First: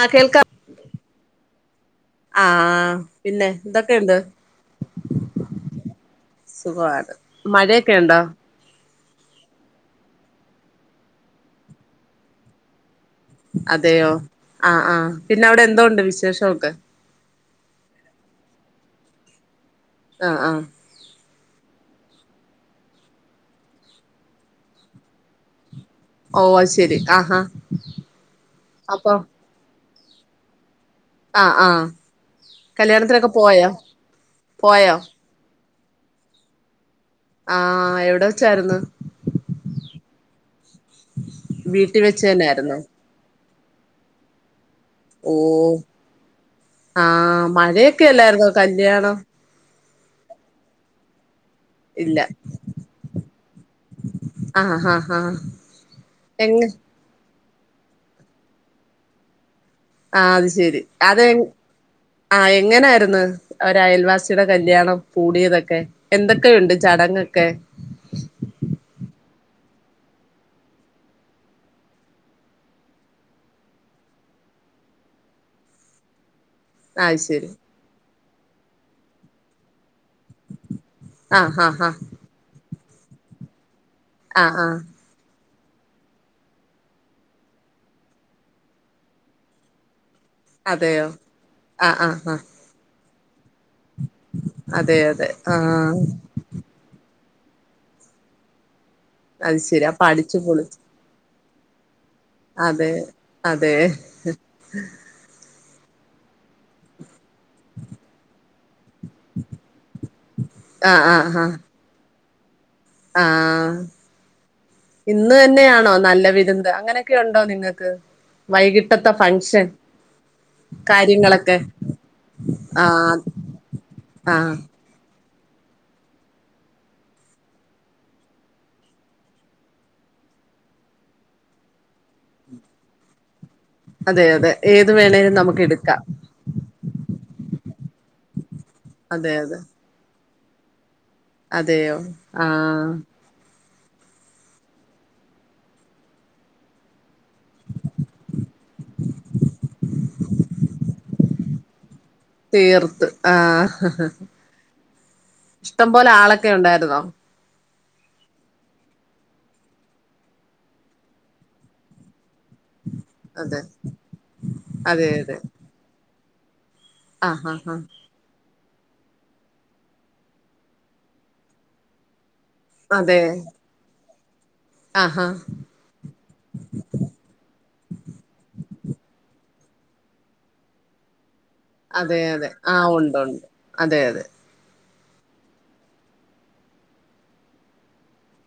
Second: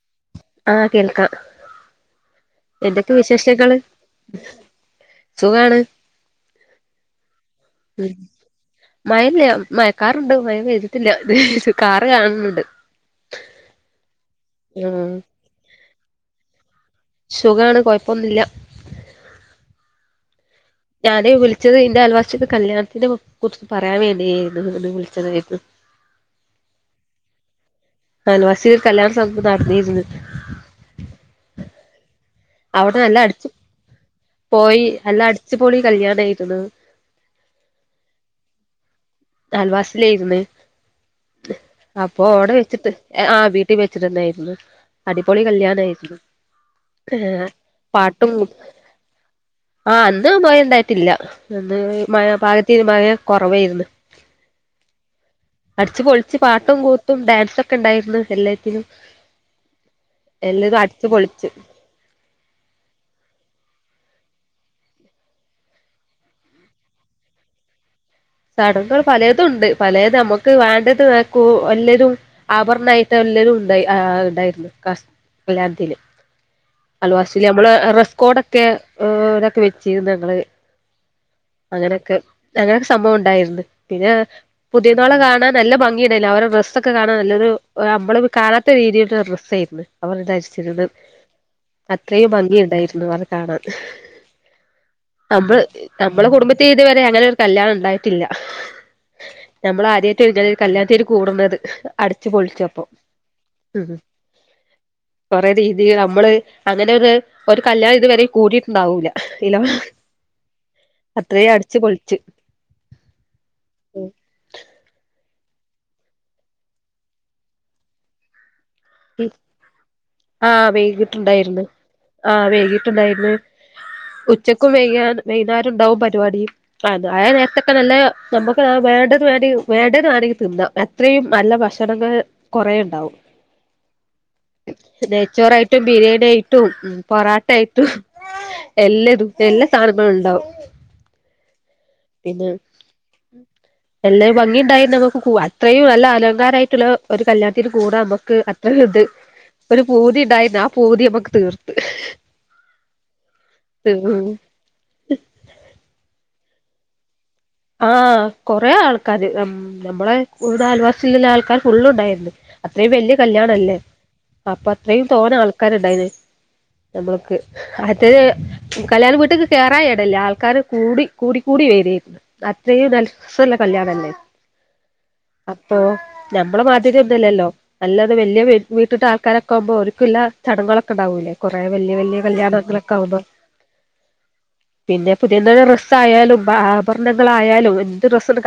ആ ആഹ് കേൾക്കാം ആഹ് എന്തൊക്കെ പിന്നെ വിശേഷങ്ങള് എന്തൊക്കെണ്ട് സുഖാണ് സുഖവാണ് മഴയൊക്കെ ഉണ്ടോ മഴില്ല മയക്കാറുണ്ട് മയ പെയ്തിട്ടില്ല കാറ് കാണുന്നുണ്ട് അതെയയോ ആഹ് ആഹ് ഉം പിന്നെ അവിടെ എന്തോണ്ട് വിശഷം ഒക്കെ സുഖാണ് കൊഴപ്പൊന്നില്ല ആഹ ആഹ ഞ വിളിച്ചത് അതിന്റെറെ അയൽവാസിടെ കല്യാണത്തിനേ കുറിച്ച് പറയാൻ വേണ്ടിയായിരുന്നു വിളിച്ചതായിരുന്നു ഓ അ ശെരി ആഹാ ആഹാ അല വസീർ കല്യാണ സംമ്പ്രദാർഥ ഇരുന്നുന്നത് [unintelligible] ആ ആ അവിടെ നല്ലാം കല്യാണത്തിനൊക്കെ അടിച്ചു പോയോ പോയി പോയോ എല്ലാം അടിച്ചു [unintelligible] ച്ചി പോളി കല്യാണായിരുന്നു [unintelligible] ആഹ എവിടെ വച്ചാരുന്ന് ായിുന്നേ [unintelligible] വെച്ച് അപ്പൊ ഓടെ തന്നൊയിരുന്നു വെച്ചിട്ട് ആീട്ട [unintelligible] കട്ടി വെച്ചിട്ട തന്നായിരുന്നു [unintelligible] അടിപൊളി കല്യാണ ആയിരുന്നു ആഹ മഴയൊക്കെ അല്ലായിരുന്നോ കല്യാണം ആഹ് അന്ന്ും പോയ എന്തായിട്ടില്ല [unintelligible] അന്ന് ഇല്ല മഴ പാകത്തിന് മഴ കുറവായിരുന്നു ആ ആ ആ അടിച്ച്ു പൊളിച്ച്ു എങ്ങ പാട്ടും കൂത്തും ഡാൻസ്ൊക്കെ ക്കണ്ടായിരുന്നു എല്ലാത്തിനും ആ അത് എല്ലതും ശെരി അടിച്ചു അതെ പൊളിച്ച് ആ എങ്ങനായിരുന്നു അവര് അയൽവാസിയുടെ കല്യാണം കൂടിയതൊക്കെ എന്തൊക്കെയുണ്ട് ചടങ്ങൊക്കെ ചടങ്ങൾ പലതും ഉണ്ട് പലത് നമുക്ക് വേണ്ടത്ക്ക എല്ലരും ആഭരണമായിട്ട് എല്ലരും ഉണ്ടായി ഉണ്ടായിരുന്നു കാ കല്യാത്തിൽ [unintelligible] ആഹ് അലവാസിൽ ശരി നമ്മള്റ കോടൊക്കെ് ഇതൊക്കെ വെ [unintelligible] ചെയീ ങ്ങള് ആഹ് ആഹ് ആഹ് അങ്ങനെയൊക്കെ അങ്ങനെ [unintelligible] സംഭവം ഉണ്ടായിരുന്നു പിന്നെ ആഹ് ആഹ് പുതിയ നോളെ കാണാൻ [unintelligible] നല്ല ഭംഗിയടായില്ല അവരുടെ ഡ്രസ്സ ഒക്കെ കാണാൻ നല്ലൊരു നമ്മള് കാണാത്ത രീതിയിലട്ടുള്ളരു ഡ്രസ്സ് ആയിരുന്നു അവർതരിച്ചിന്ന് അതെയോ ആഹ് ആഹ് അത്രയും ആഹ് ഭംഗി ഉണ്ടായിരുന്നു അവ [unintelligible] കാണ അതെ അതെ നമ്മള് ആഹ് നമ്മളെ കുടുംബത്തി്തുവരെ അങ്ങനെ [unintelligible] കല്യാണം ഉണ്ടായിട്ടില്ല അത് നമ്മൾ ശരി അപ്പൊ അടിച്ചു ആദ്യത്തെഴഞ്ഞല് പൊളിച്ച് കല്യാണം തേര് കൂടുന്നത് ആ അടച്ച്ു പൊളിച്ചപ്പ അതെ അതെ കൊറ രീതി നമ്മള് അങ്ങനെ ഒരു ഒരു കല്യാണം ഇതുവരെ കൂടി ഉണ്ടാവൂല ഇല അത്രയും അടച്ച്ു പൊളിിച്ചു ആഹ ഇന്ന് തന്നെയാണോ നല്ല വിതന്ത് അങ്ങനൊക്കെ ഉണ്ടോ നിങ്ങൾക്ക് വൈകിട്ടത്തെ ഫങ്ഷൻ ആഹ കാര്യങ്ങളൊക്കെ വൈകിട്ടുണ്ടായിരുന്നു ആഹ ആഹ് വേകിട്ടുണ്ടായിരുന്നു ആഹ് ഉച്ചക്കും വേകാൻ വൈനാരുണ്ടാവും പരിപാടിയും ആ അയാ നേരത്തൊക്കെ നല്ല നമ്മുക്ക് വേണ്ടത് വേണ്ട വേണ്ടത് വേണെങ്കിൽ തിന്താ എത്രയും നല്ല ഭക്ഷണങ്ങ കൊറെേ ഉണ്ടാവും അതെ അതെ ഏത് വേണേലും നമുക്ക് നെയച്ചോറായിട്ടും എടുക്കാം ബിരിയാണിയിട്ടും പൊറോട്ട ആയിട്ടും എല്ലാ അതെ അതെ എല്ലാ സാധനങ്ങളും ഉണ്ടാവും [inaudible] അതെയോ ആഹ എല്ലും ഭംഗിയ ഉണ്ടായിരുന്നു നമുക്ക് ക അത്രയും നല്ല അലങ്കാരായിട്ടുള്ള ഒരു കല്യാണത്തിന് കൂടെ നമ്മുക്ക് അത്രയും ഇത് ഒരു പൂതി ഉണ്ടായിരുന്നു ആ പൂതി നമ്മക്ക് തീർത്ത് തീർത്ത് ആഹ ഇഷ്ടം പോോലെ ആളൊക്കെ ഉണ്ടായി അക ആഹ കൊറെേ ആൾക്കാാര് നമ്മളെ ഒരു ത ആൽവാസില്ലുള്ള ആൾക്കാാര് ഫുള് ഉണ്ടായിരുന്നു അത്രയും വല്ിയ കല്യാണ അതെ അല്ലേ അപ്പൊ അത്രയും അതെ അതെ തോന്ന ആൾക്കാരുണ്ടായിന് നമ്മൾക്ക് ആഹ് ആഹ് ആഹ് അത കല്യാണ വീട്ടേക്ക് കയറായ ഇടല്ലേ ആൾക്കാാര് കൂടി കൂ കൂടി വരിായിരുന്നു അത്ര ഇല്ല അതെ സസല്ല കല്യാണല്ലേ ആഹാ അപ്പൊ നമ്മളെ മാധ്യതയൊന്നല്ലല്ലോ നല്ലത് വലിയ വീട്ടിട്ട് ആൾക്കാരൊക്കെ ഒക്കുമ്പോ ഒരിക്കലല്ല ചടങ്ങൊക്കെ ഉണ്ടാവൂലേ കൊറേ വല്യ അതെ വല്യ അതെ ആഹ് കല്യാണങ്ങളൊക്കെ ഉണ്ട് ആവുമ്പോ ഉണ്ട് അതെ അതെ പിന്നെ പുതിയന്ത രസം ആയാലും ന്തായാലും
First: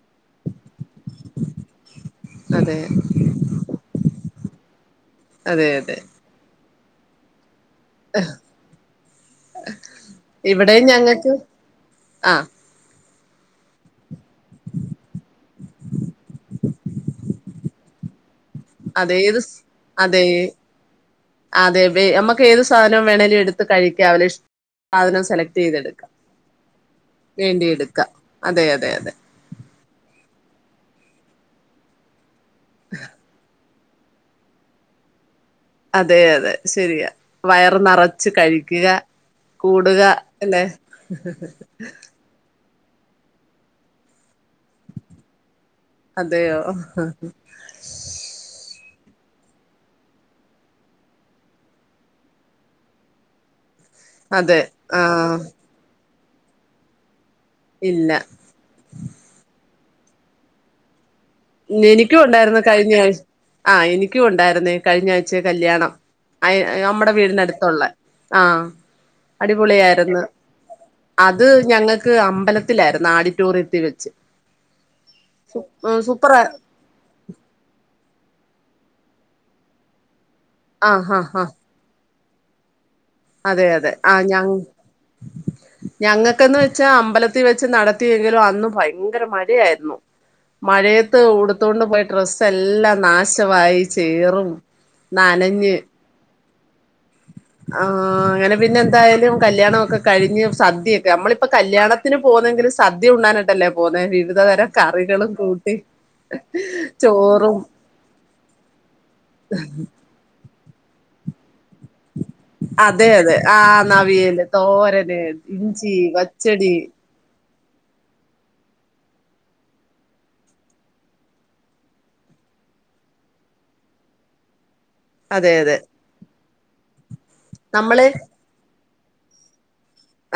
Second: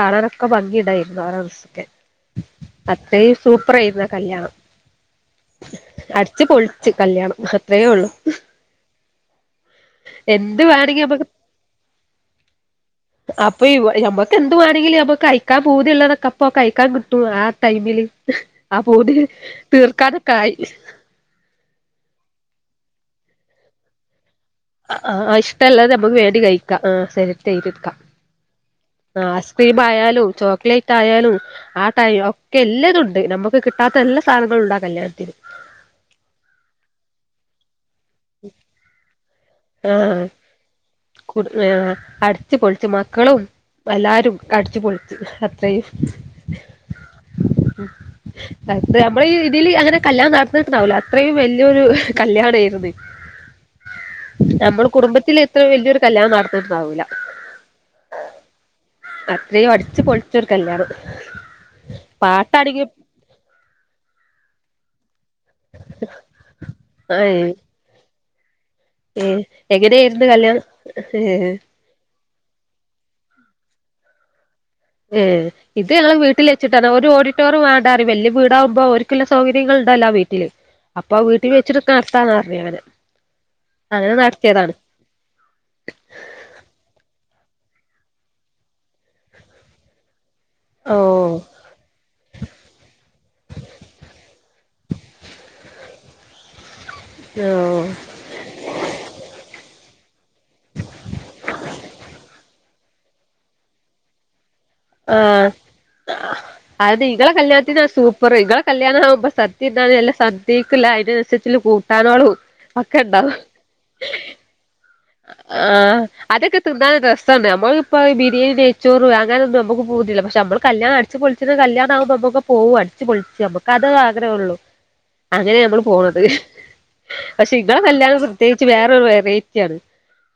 കാണാനൊക്കെ ഭംഗിടായിരുന്നു ആറ ദിവസക്കെ അതെ അത്രയും സൂപ്പർ ആയിുന്ന കല്യാണം അതെ അതെ അടച്ച് പോൾ കല്യാണം ഇത്രയേ ഉള്ളു എന്ത് ഇവിടെയും വേണെങ്കിമ്മക്ക് ഞങ്ങക്ക് ആഹ് അപ്പൊ മ്മക്ക് എന്തുവാേണെങ്കിലും നമ്മക്ക് അയക്കാൻ പോതിള്ളതൊക്കെ അപ്പ അഴക്കാൻ കിട്ടും ആ ടൈമില് ആ പൂതി അതെ ഏത് സ് അതെ തീർക്കാനൊക്കെ ആയി അതെ നമ്മക്ക് ഏത് സാധനം വേണേൽ എട്ത്ത് കഴിക്കാവലിഷ് അ ഹാ ഇഷ്ട്ടല്ലത് നമ്മക്ക് വേണ്ടി കഴിക്കാം ആഹ് വേണ്ടി സെലക്ട്‌ചെയ്തെട്ക്കാം. എടുക്കാം അതെ അതെ അതെ ആ അസ്ക്രീം ആയാലും ചോക്ലേറ്റ് ട്ടായാലും ആടൈ ഓ ഒക്കെല്ലതുണ്ട് നമ്മക്ക് കിട്ട് കിട്ടാത്ത എല്ലാ സാധനങ്ങളുണ്ട് ആ കല്യാണത്തിന്. അതെ അതെ ശെരിയാ വയറ് നെറ ച്ച് കഴിക്ക്ക. കൂടുക അല്ലെ കുട് ആ അട് ചെത്തി പൊളിച്ച് മക്കളും എല്ലാരും. അടിച്ച് പൊളിച്ച് അത്രയും അതെയോ ആ ത് നമ്മളെ ഈ ഇതില് അങ്ങനെ കല്യാണം നടന്നിട്ട്ണ്ടാവൂല അത്രയും വല്ല്യേരു കല്യാണേര്ന്നു. അതെ ആഹ് വലിയൊരു കല്യാണം നടന്നിട്ട്ണ്ടാവൂല. ഇല്ല ച്ച് പൊളിച്ചോര് കല്യാണം എനിക്കും ഉണ്ടായിര്ന്നു പാട്ടാണെങ്കിലും കഴിഞ്ഞ ആഴ്ച്ച ആഹ് എനി ക്കുണ്ടായിര്ന്നേ കഴിഞ്ഞ ആഴ് ച്ച കല്യാണം അ നമ്മടെ വീടിനട്ത്തുള്ളേ ആഹ് ഏ അടിപൊളിയായിരുന്നു എങ്ങനേര്ന്നു കല്യാണം ഏ അമ്പലത്തിലായിര്ന്നു. ആഡിറ്റോറിയത്തിൽ വെച്ച്. ഏ ഇത് ഞങ്ങളെ മിറ്റ് സൂപ്പറാ വീട്ടിലെച്ച്ട്ട് ഓല് വീടാകുമ്പോ ഒല സൗകര്യൾ ഉണ്ടല്ലോ വീ ആഹ് അപ്പൊ ആഹ് വീട്ടിൽ ആഹ് വെച്ചെടുക്ക ത്താന്ന് പറഞ്ഞു അങ്ങനെ അതെ അതെ അങ്ങനെ ആഹ് ഞങ്ങ് നടത്തിയതാണ് ഞങ്ങക്കെന്ന് വെച്ചാ അമ്പലത്തീ വെ ച്ച് നടത്തിയെങ്കിലും അന്ന് ഭയങ്കര മഴയായിരുന്നു. മഴത്ത് ഓഹ് ഉടുത്തൊണ്ട് പോയി ഡ്രസ്സ് എല്ലം നാശമായി ചേറും നനഞ്ഞ് ആ ഓഹ് അങ്ങനെ പിന്നെ എന്തായാലും കല്യാണം ഒക്കെ കഴിഞ്ഞ് സദ്യയൊക്കെ നമ്മളിപ്പോൾ കല്യാണത്തിന് പോകുന്നെങ്കിൽ സദ്യ ഉണ്ടാനായിട്ടല്ലേ പോകുന്നത് വിവിധ തരം ആ കറികളും കൂട്ടി അത് ഇങ്ങള് ചോറും കല്യാണത്തിന് സൂപ്പ പ്പർ ഇങ്ങള് കല്യാണം ആകു സദ്യ തിന്നാനെ നല്ല സദ്യ സെരിക്കുള്ള ആയിരംറെസിപ്റ്റ്ല്ല് പോവും അതെ അതെ ആ നവിയല് തോരൻ ആ അതക്ക തിന്നാന് രസം നമ്മളിപ്പൊഈ ബിരിയാണി നെയച്ചോറ് അങ്ങനൊന്നും നമുക്ക് പൂതില്ല പക്ഷെ നമ്മ കല്യാണം അടിച്ച് പൊളിച്ച് കല്യാണ ആകുമ്പോ നമുക്ക് പോകും അടിച്ച് പൊളിച്ച് നമ്മക്ക് അത് ആഗ്രഹഉള്ളൂ അതെ അങ്ങനെ അതെ നമ്മള് പോണത് പക്ഷെ ഇന്താ നമ്മള് കല്യാണം പ്രത്യേകിച്ച് വേറെ വെറൈറ്റി ആണ്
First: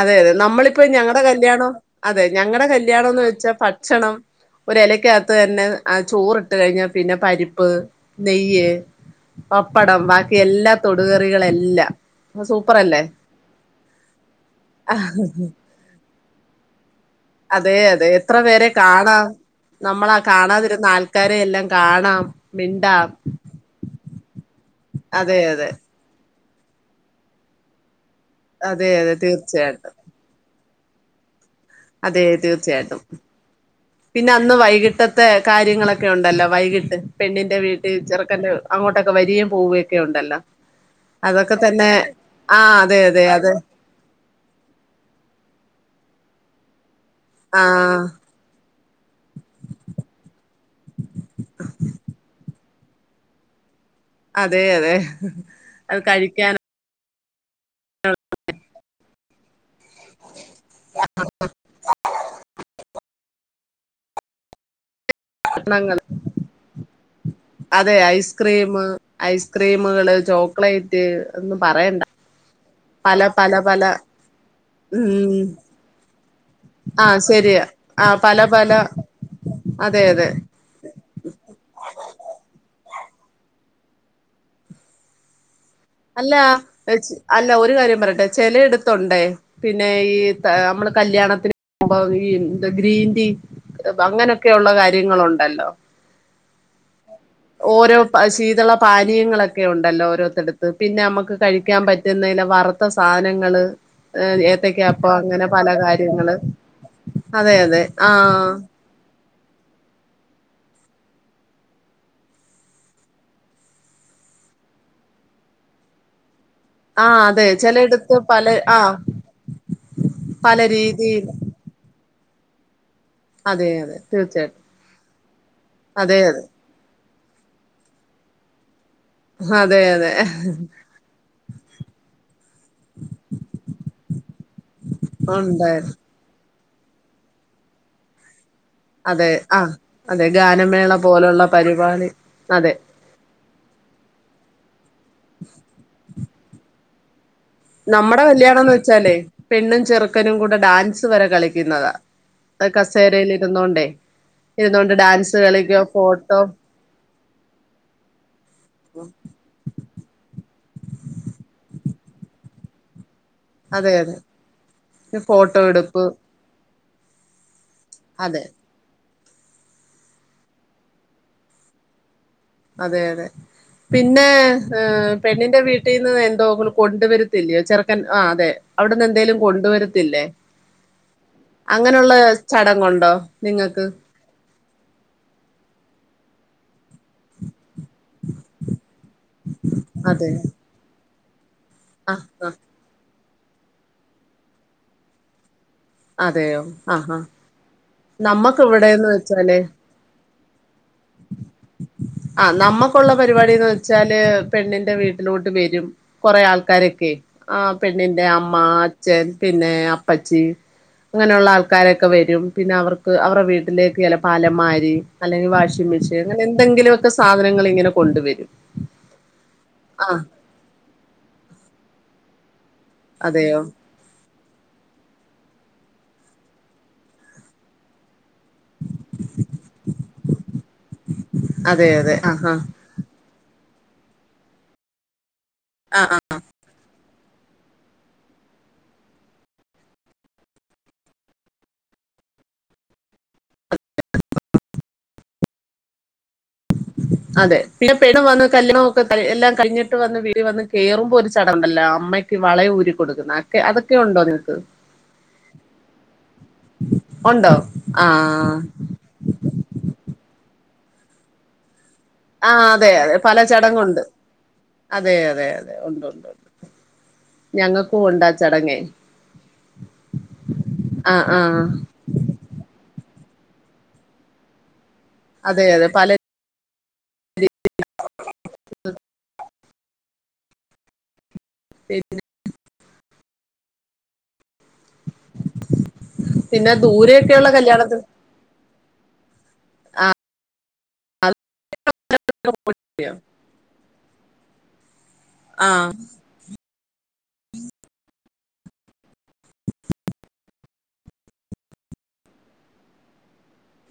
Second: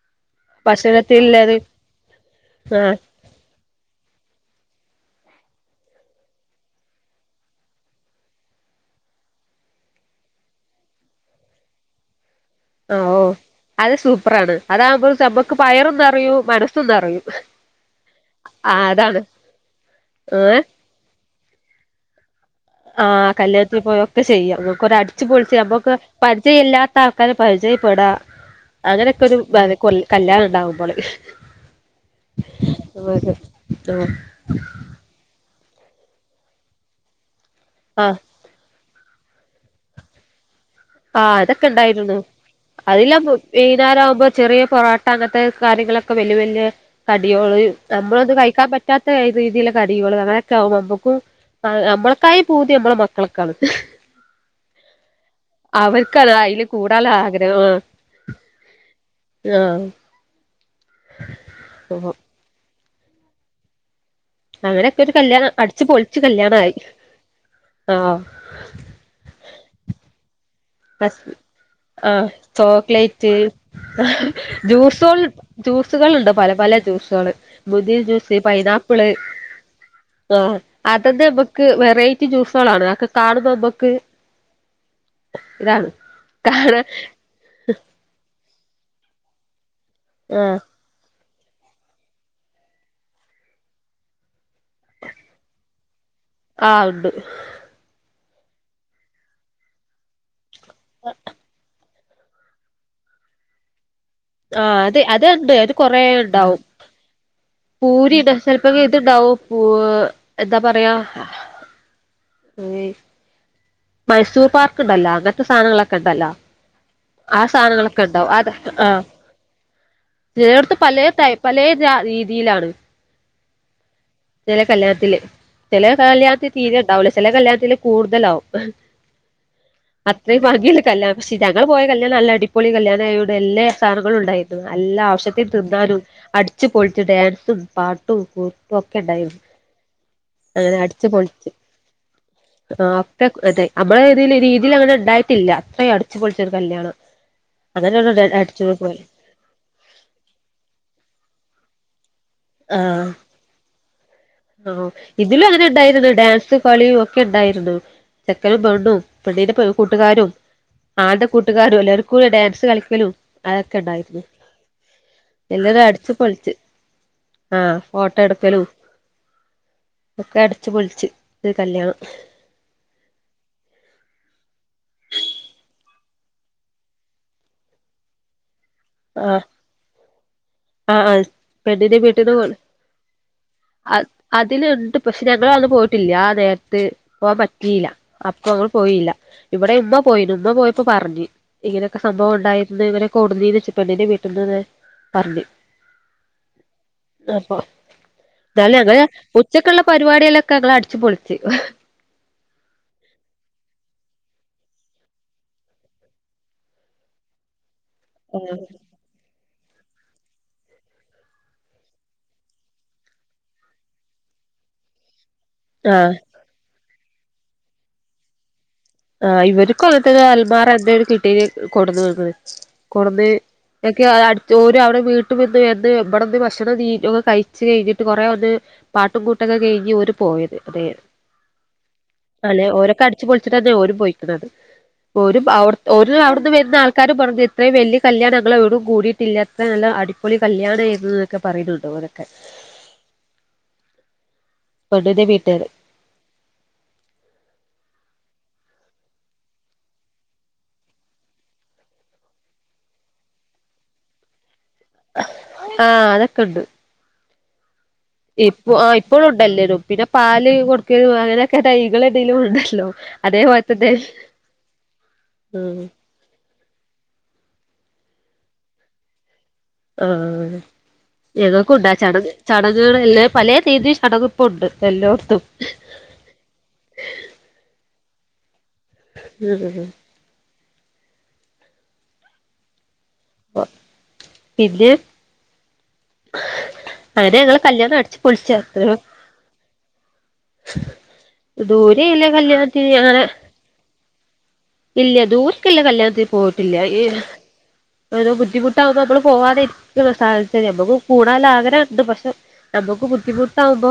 അതെ അതെ നമ്മളിപ്പോ ഞങ്ങളടെ കല്യാണോ അതെ ഞങ്ങളടെ ആഹ് കല്യാണം എന്ന് വെച്ചാ ഭക്ഷണം ഒരെലയ്ക്കകത്ത് തന്നെ ആ ചോറി ഇട്ട് കഴിഞ്ഞാൽ പിന്നെ പരിപ്പ് നെയ്യ് പപ്പടം ബാക്കി എല്ലാ തൊടുകറികളെല്ലാം ആ സൂപ്പറല്ലേ ഓ അത് സൂ പ്പറാണ് അതാകുമ്പോ നമ്മുക്ക് വയറ് നിറയും മനസ്സും നിറ അതെ അതെ എത്ര പേരെ അതാണ് കാണാം നമ്മളാ കാണാതിരുന്നാ ആ ൾക്കാരെ എല്ലാം കാണാം ആ മിണ്ടാം കല്യാത്തിൽ പോയ ഒക്കെ ചെയ്യാം ഒര് അടിച്ചു അതെ പോളിച്ച് അതെ നമ്മൊക്ക് പരിചയം ഇല്ലാത്ത ആൾക്കാര് പരിചയപ്പെടാം അതെ അതെ അങ്ങനെയൊക്കെ ഒരു വെല് തീർച്ചയായിട്ടും കൊല്ല് കല്യാണം ഉണ്ടാവും ആണ് അതെ തീർച്ചയായിട്ടും പിന്നെ അന്ന് വൈകിട്ടത്തെ കാര്യങ്ങളൊക്കെ ഉണ്ടല്ലോ വൈകിട്ട് പെണ്ണി ന്റെ വീട്ടിൽ ആഹ് ചെറുക്കൻന്റെ അങ്ങോട്ടൊക്കെ വരിയെം പോവയൊക്കെ ഉണ്ടല്ലോ ആ അതൊക്കെ ഉണ്ടായിരുന്നു ആ അതെ അതില്ലാം അതെ അതെ വൈകനേരം ആകുമ്പോ ചെറിയ പാട്ട് അങ്ങനത്തെ കാര്യങ്ങളൊ ക്കെ വല്യ വല്യ കടിയോള് ആ നമ്മളത് കഴിക്കാൻ പറ്റാത്ത രീതിയിലുള്ള കടികൾ അങ്ങനെയൊക്കെ ആകുമ്പോ നമ്മുക്കും നമ്മക്കായി പൂതി നമ്മളെ മക്കൾക്കാണ് അതെ അതെ അത് അവർകതാ കഴിക്കാൻ അയില് കൂടാല്ല ആ ഗ്രെഹാമാ ആ [inaudible] [unintelligible] [unintelligible] കൊരു കല്യാണം അട്ച്ച് ഭക്ഷണങ്ങൾ പൊൾച്ച് കല്യാണായി അതെ ആഹ് ഐസ്ക്രീമ് ഐസ്ക്രീമ്കള് ചോ ക്ളേറ്റ് ഹസ് ഒന്നും പറയണ്ട ആഹ് പല ചോക്ലേറ്റ് പല പല ജ്യൂസൊള് ഉം ജ്യൂസ്കള് ഇണ്ടോ പലെ പലെ ആഹ് ജ്യൂസാള് ശരിയാ മുന്തിരി ആഹ് ജ്യൂസ്, പല പല പൈനാപ്പ്ള്, അതെ അതെ ആഹ് അതത് നമ്മക്ക് വെറൈറ്റി ജ്യൂസാളാ ആണ് അക്കെ കാണുമ്പ അമ്മക്ക് അല്ലാ അല്ല ഒര് കാര്യം പറയട്ടെ ചെലെട് തൊണ്ടേ പിന്നേ ഈ താ ആഹ് അമ്മള് കല്ല്യാണം മ്പോ ഈ ന്ത ഗ്രീൻടീ അങ്ങനെക്കെയുള്ള കാര്യങ്ങളുണ്ടല്ലോ ആഹ് ഇണ്ട് ഓരോ പ ശീതള പാനീയങ്ങളൊക്കെ ഉണ്ടല്ലോ ഓരോര് ത്ത് പിന്നെ അമ്മക്ക് കഴിക്കാൻ പ തിന്ന് കയ്ഞാ വറ്ത്ത സാനങ്ങള് ആ അത് അത്ണ്ട് അത് കൊറേ കാര്യങ്ങള് ഇണ്ടാവും അതെ അതെ പൂരിഇണ്ട് ആഹ് ചെലപ്പോങ്കി ഇത്ണ്ടാവും പൂ എന്താ പറയാ ഞ്ഞി മൈസൂർ പാർക്ക്ണ്ടല്ലാ അങ്ങനത്തെ സാധനങ്ങളൊക്കെണ്ടല്ലോ ആഹ് ആ അതെ ചെലയിടത്ത് സാനങ്ങളൊക്കെണ്ടാവും പല ആത് ആ ആഹ് പല ചിലേടുത്ത് രീതിയിൽ പലേടൈപ്പ് പലേ ജാതി തിയിലാണ് അതെ അതെ തീർച്ചയാ ചെലെ കല്യാണത്തിന് തീരേ ണ്ടാവൂല ചെലെ കല്യാണത്തില് കൂട്തലാവും അതെ അതെ അത്രയും ഭംഗിയുള്ള കല്യാ ചി ഞങൾ പോയ കല്യാണ നല്ല അടി പ്പൊളി കല്യാണയോണ്ട് എല്ലാ സാനങ്ങളുണ്ടായിരുന്നു അല്ലാ ആവശ്യത്തി ഉണ്ടായിരുന്നു തിന്നാനും അ ച്ച്, പൊളിച് ഡേൻസും, പാട്ടും, കൂത്തും ഒക്കെ അതെ ഉണ്ടായിരുന്നു ആ അതെ അങ്ങനെ ഗാനമേള അടിച്ചു പോലുള്ള പൊളിച്ച് പരിപാടി അതെ. ആ ഒക്കെ അതെ, അമ്മളെതീല് രീതിലങ്ങനെ ണ്ട് ണ്ടാട്ടില്ല. അത്രയും അടു അട്ച് പൊളിച്ചൊരു കല്യാണം നമ്മുടെ അങ്ങനെ കല്യാണം എന്ന് അടിച്ചു പോയി വെച്ചാലെയ് പെണ്ണും, ചെറുക്കനും കൂടെ ഡാൻസ് വരെ കളി പിന്നത കസേരൽ ഇരുന്നോണ്ടേ ആം ഇരുന്നോണ്ട് ഡാൻസ് ഇതിലും അങ്ങനെ കളിക്കുക ഉണ്ടായിരുന്നു ഫോട്ടോ ഡാൻസ് കളിയും ഒക്കെ ഉണ്ടായിരുന്നു ചെക്കനും, പെണ്ണും, പെണ്ണിന്റെ പെ കൂട്ടുകാരും ആണിന്റെ കൂട്ടുകാരും എല്ലാരും സ്കൂൾ ഡാൻസ് കളിക്കലും അഅക്കെ അതെ അതെ ഇണ്ടായിരുന്നു ഫോട്ടോ എല്ലാരും എടുപ്പ് അടിച്ച് പൊള്ച്ച് ആഹ് ഫോട്ടോ അതെ എടുക്കലും - ഒക്കെ അട്ച്ച് പൊളിച്ച് ഇത്ഒരു കല്യാണം അതെ, അതെ പിന്നെ ഏ് പെണ്ണിന്റെ വീട്ടീന്ന് എന്തോങ്ക്ളും കൊണ്ട് വരത്തില്ലേ ചെറുക്കൻ ആഹ് അതെ അവിടന്ന് എന്തേലും കൊണ്ട് വരത്തില്ലേ. ആ ആ പെണ്ണിന്റെ വീട്ടിന്ന് പോയി ചടങ്ങുണ്ടോ നിങ്ങൾക്ക്? അ അതിലുണ്ട് പക്ഷെ ഞങ്ങളന്ന് പോയിട്ടില്ല ആ നേ പോൻ പറ്റിയില്ല അപ്പൊ അങ്ങൾ പോയില്ല ഇവിടെ ഉമ്മ അതെ പോയിന് ഉമ്മ പോയപ്പോ പറഞ്ഞ്. ഇങ്ങനൊക്കെ ആഹ് സംബവം ആഹ് ഉണ്ടായിര്ന്ന് കൊട്ന്നീന്നെച്ച് പെണ്ണിൻ്റെ വീട്ട്ന്നാന്ന് പറഞ്ഞ് അതെയോ, ആഹ്, ഹാ ഇന്നാലും ഞങ്ങള് ഉച്ചക്ക്ള്ള പരിപാടി യേലൊക്കെ ഞങ്ങള് അടിച്ചുപൊളിച്ച്. ച്ചാല് പെണ്ണിന്റെ വീട്ടിലോട്ട് വരും കൊറേ ആൾക്കാരെക്കെ ആ പെണ്ണിൻ്റെ അമ്മ, അച്ഛൻ പിന്നെ-അപ്പച്ചി ഇങ്ങനെയുള്ള ആൾക്കാരൊക്കെ വരും. പിന്നെ അവർക്ക് അവറെ വീട്ടിലേക്ക് ചെലപ്പ അലമാരി, അല്ലെങ്കി വാഷിംഗ് ആഹ് മെഷീൻ അങ്ങനെന്തെങ്കിലും ഒ ക്കെ സാധനങ്ങള് ഇങ്ങനെ കൊണ്ടുവരും. ആഹ് ഇവര്ക്കും അങ്ങനെ ആഹ് തന്നെ, അൽമാറന്നേണ് കിട്ടീന് കൊട്ന്നന്ന്ക്ക്ണ് കൊട്ന്ന് അതെയോ [unintelligible] അട് [unintelligible] അവടെ പോര് അവടെ വീട്ട് [unintelligible] ഇബടന്ന് ഭക്ഷണം തീറ്റ ഒക്കെ കഴിച്ച് കയ്ഞ്ഞ്ട്ട് കൊറേ വ ന്ന് പാട്ടും കൂട്ടൊക്കെ കഴിഞ്ഞ് ഓര് പോയത്. അതെ അതെ അതെ ആഹ് ആഹ് അലേ ഓലൊക്കെ അടിച്ചുപൊളിച്ച് തന്നെ ഓര് പോയിക്ക്ണത് ഓരും അവ്ട്ത് ഓര് അവിട്ന്ന് വര്ഞെ ആൾ ആക്കാരും പറഞ്ഞ് ഇത്രയും വല്ല്യ കല്യാണം അങ്ങള് എവിടും കൂടീട്ടില്ല അത്ത നല്ല അടിപൊളി കല്യാണം എന്നൊക്കെ പറയുന്നുണ്ടോ ഓലൊക്കെ പെണ്ണ്ന്റെ വീട്ടാര് അതെ പിന്നെ പെണ്ണും വന്ന് കല്യണം ഒക്കെ തലെ എല്ലാം കഴിഞ്ഞിട്ട് വന്ന് വീടിവന്ന് കേറുമ്പോ ഒരു ചടഉണ്ടല്ലോ അമ്മയ്ക്ക് വളയൂരി കൊടുക്കുന്ന അക്കെ അതൊക്കെ ഉണ്ടോ നിങ്ങക്ക് ആഹ് ഉണ്ടോ ആ ഇപ്പ ആ ഇപ്പോഴും ഉണ്ടല്ലേും പിന്നെ പാ കൊടുക്ക അങ്ങനെയൊക്കെൈ ആ അതെ അതെ പല ചടങ്ങ ഉണ്ട് അതെ അതെ അതെ ഉം ഉണ്ട് ഉണ്ട്ണ്ട് ഞങ്ങൾക്കും ഉണ്ടാ ചടങ്ങേ ആ ആ ആ ഏതൊക്കെ ഉണ്ടാ ചടങ്ങ് ചടങ്ങുകളെല്ലാം പലേ തീയതിയിൽ തടകുപ്പ് ഉണ്ട് എല്ലോർത്തും അതെ അതെ ഉ [unintelligible] ഉ [unintelligible] പ [unintelligible] പിന്നെ പിന്നെ അങ്ങനെ ദൂരെയൊക്കെയുള്ള ഞങ്ങള് കല്യാണം അടച്ച്ു പൊളിച്ചുത്ത ആഹ് [inaudible] [unintelligible] ദൂരെല്ല കല്യാണത്തിന് ങ്ങനെ ഇല്ല ആ ദൂർക്കെല്ലാം കല്യാണത്തി പോയിട്ട് ഇല്ല ോ ബുദ്ധിമുട്ടകുമ്പോ നമ്മള് പോവാാനരിക്കും നമ്മുക്ക് കൂടാൽ ആഗ്രഹംുണ്ട് പക്ഷെ നമ്മുക്ക് ബുദ്ധിമുട്ടാാവുമ്പോ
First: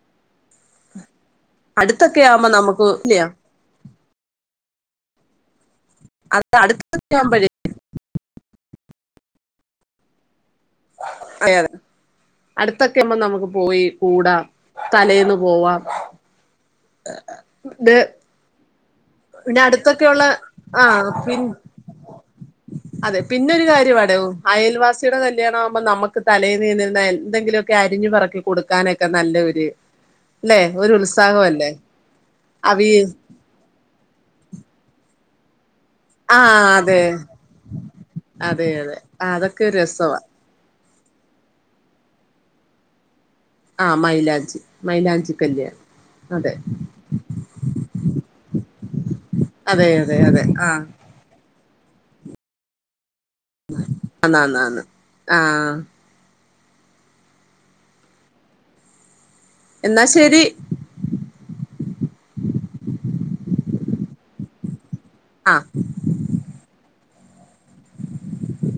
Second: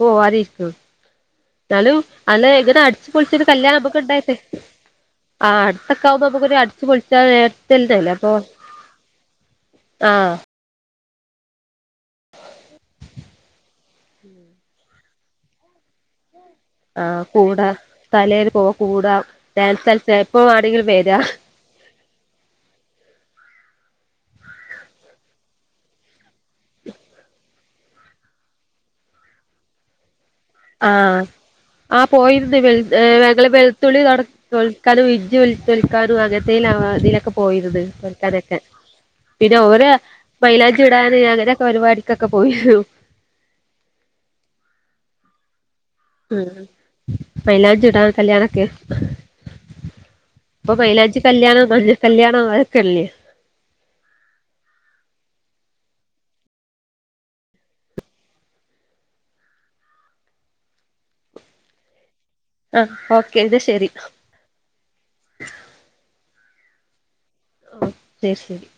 പോവാതിരിക്കും എന്നാലും അടുത്തൊക്കെ ആവുമ്പോ അല്ല ഇങ്ങനെ നമുക്ക് അടിച്ചച്ച് ഇല്ല പൊളിച്ചിട്ട് കല്യാണം നമുക്ക് ഉണ്ടായി [inaudible] [unintelligible] ആ അത് അടുത്തൊക്കാവുമ്പോമ്മൊക്ക അടുത്തൊക്കെ അടിച്ചുൊളിച്ചാ ആവുമ്പോഴേ ല്ല അപ്പൊ ആഹ അയതെ അടുത്തൊക്കെമ്മ നമുക്ക് പോയി കൂടാ തഥലേന്ന് പോവാം ആഹ് കൂട ഇത് തലേൽ പോ കൂടാ പിന്നെ ഡാൻസ് തൽസ അടുത്തൊക്കെയുള്ള ഇപ്പ ആടികൾ ആ വരാ പിൻ അതെ പിന്നെരു കാര്യം അട അയൽവാസിയുടെ കല്യാണ ആവുമ്പോൾ നമുക്ക് തലയിൽ നീന്നിരുന്ന എന്തെങ്കിലുമൊക്കെ അരിഞ്ഞു പറക്കി കൊടുക്കാനൊക്കെ നല്ലൊരു ആ ആ പോയിന്ന് അവി വ വെളുത്തുള്ളി നട തോൾക്കാല വിജ ഉ തൊലിക്കാനും ആ അങ്ങനത്തെതി അതെ തിലൊക്കെ പോയിരുന്ന്. പെറുക്കനെക്കെ അതെ അതെ ആ, അതൊക്കെ ഒരു പിന്നെയൊര് രസവാ മയലാ പ്പിടാന് അങ്ങനെക്ക പരിപാടിക്കെക്കെ പോയിരും. ആ മൈലാഞ്ചി മൈലാഞ്ചി കല്യാണം. ഉം അതെ മൈലാഞ്ചിടാൻ കല്യാണൊക്കെ. [unintelligible] അതെ അതെ അതെ ഇപ്പൊ ആഹ് മൈലാഞ്ചി കല്യാണം മഞ്ഞ കല്യാണം അവർക്കല്ലേ ആന്നന്നാന്ന് ആഹ് എന്നാ ശെരി ആഹ് ഓക്കെ ന്നാ ശെരി ആഹ് ഓ ശെരി ശെരി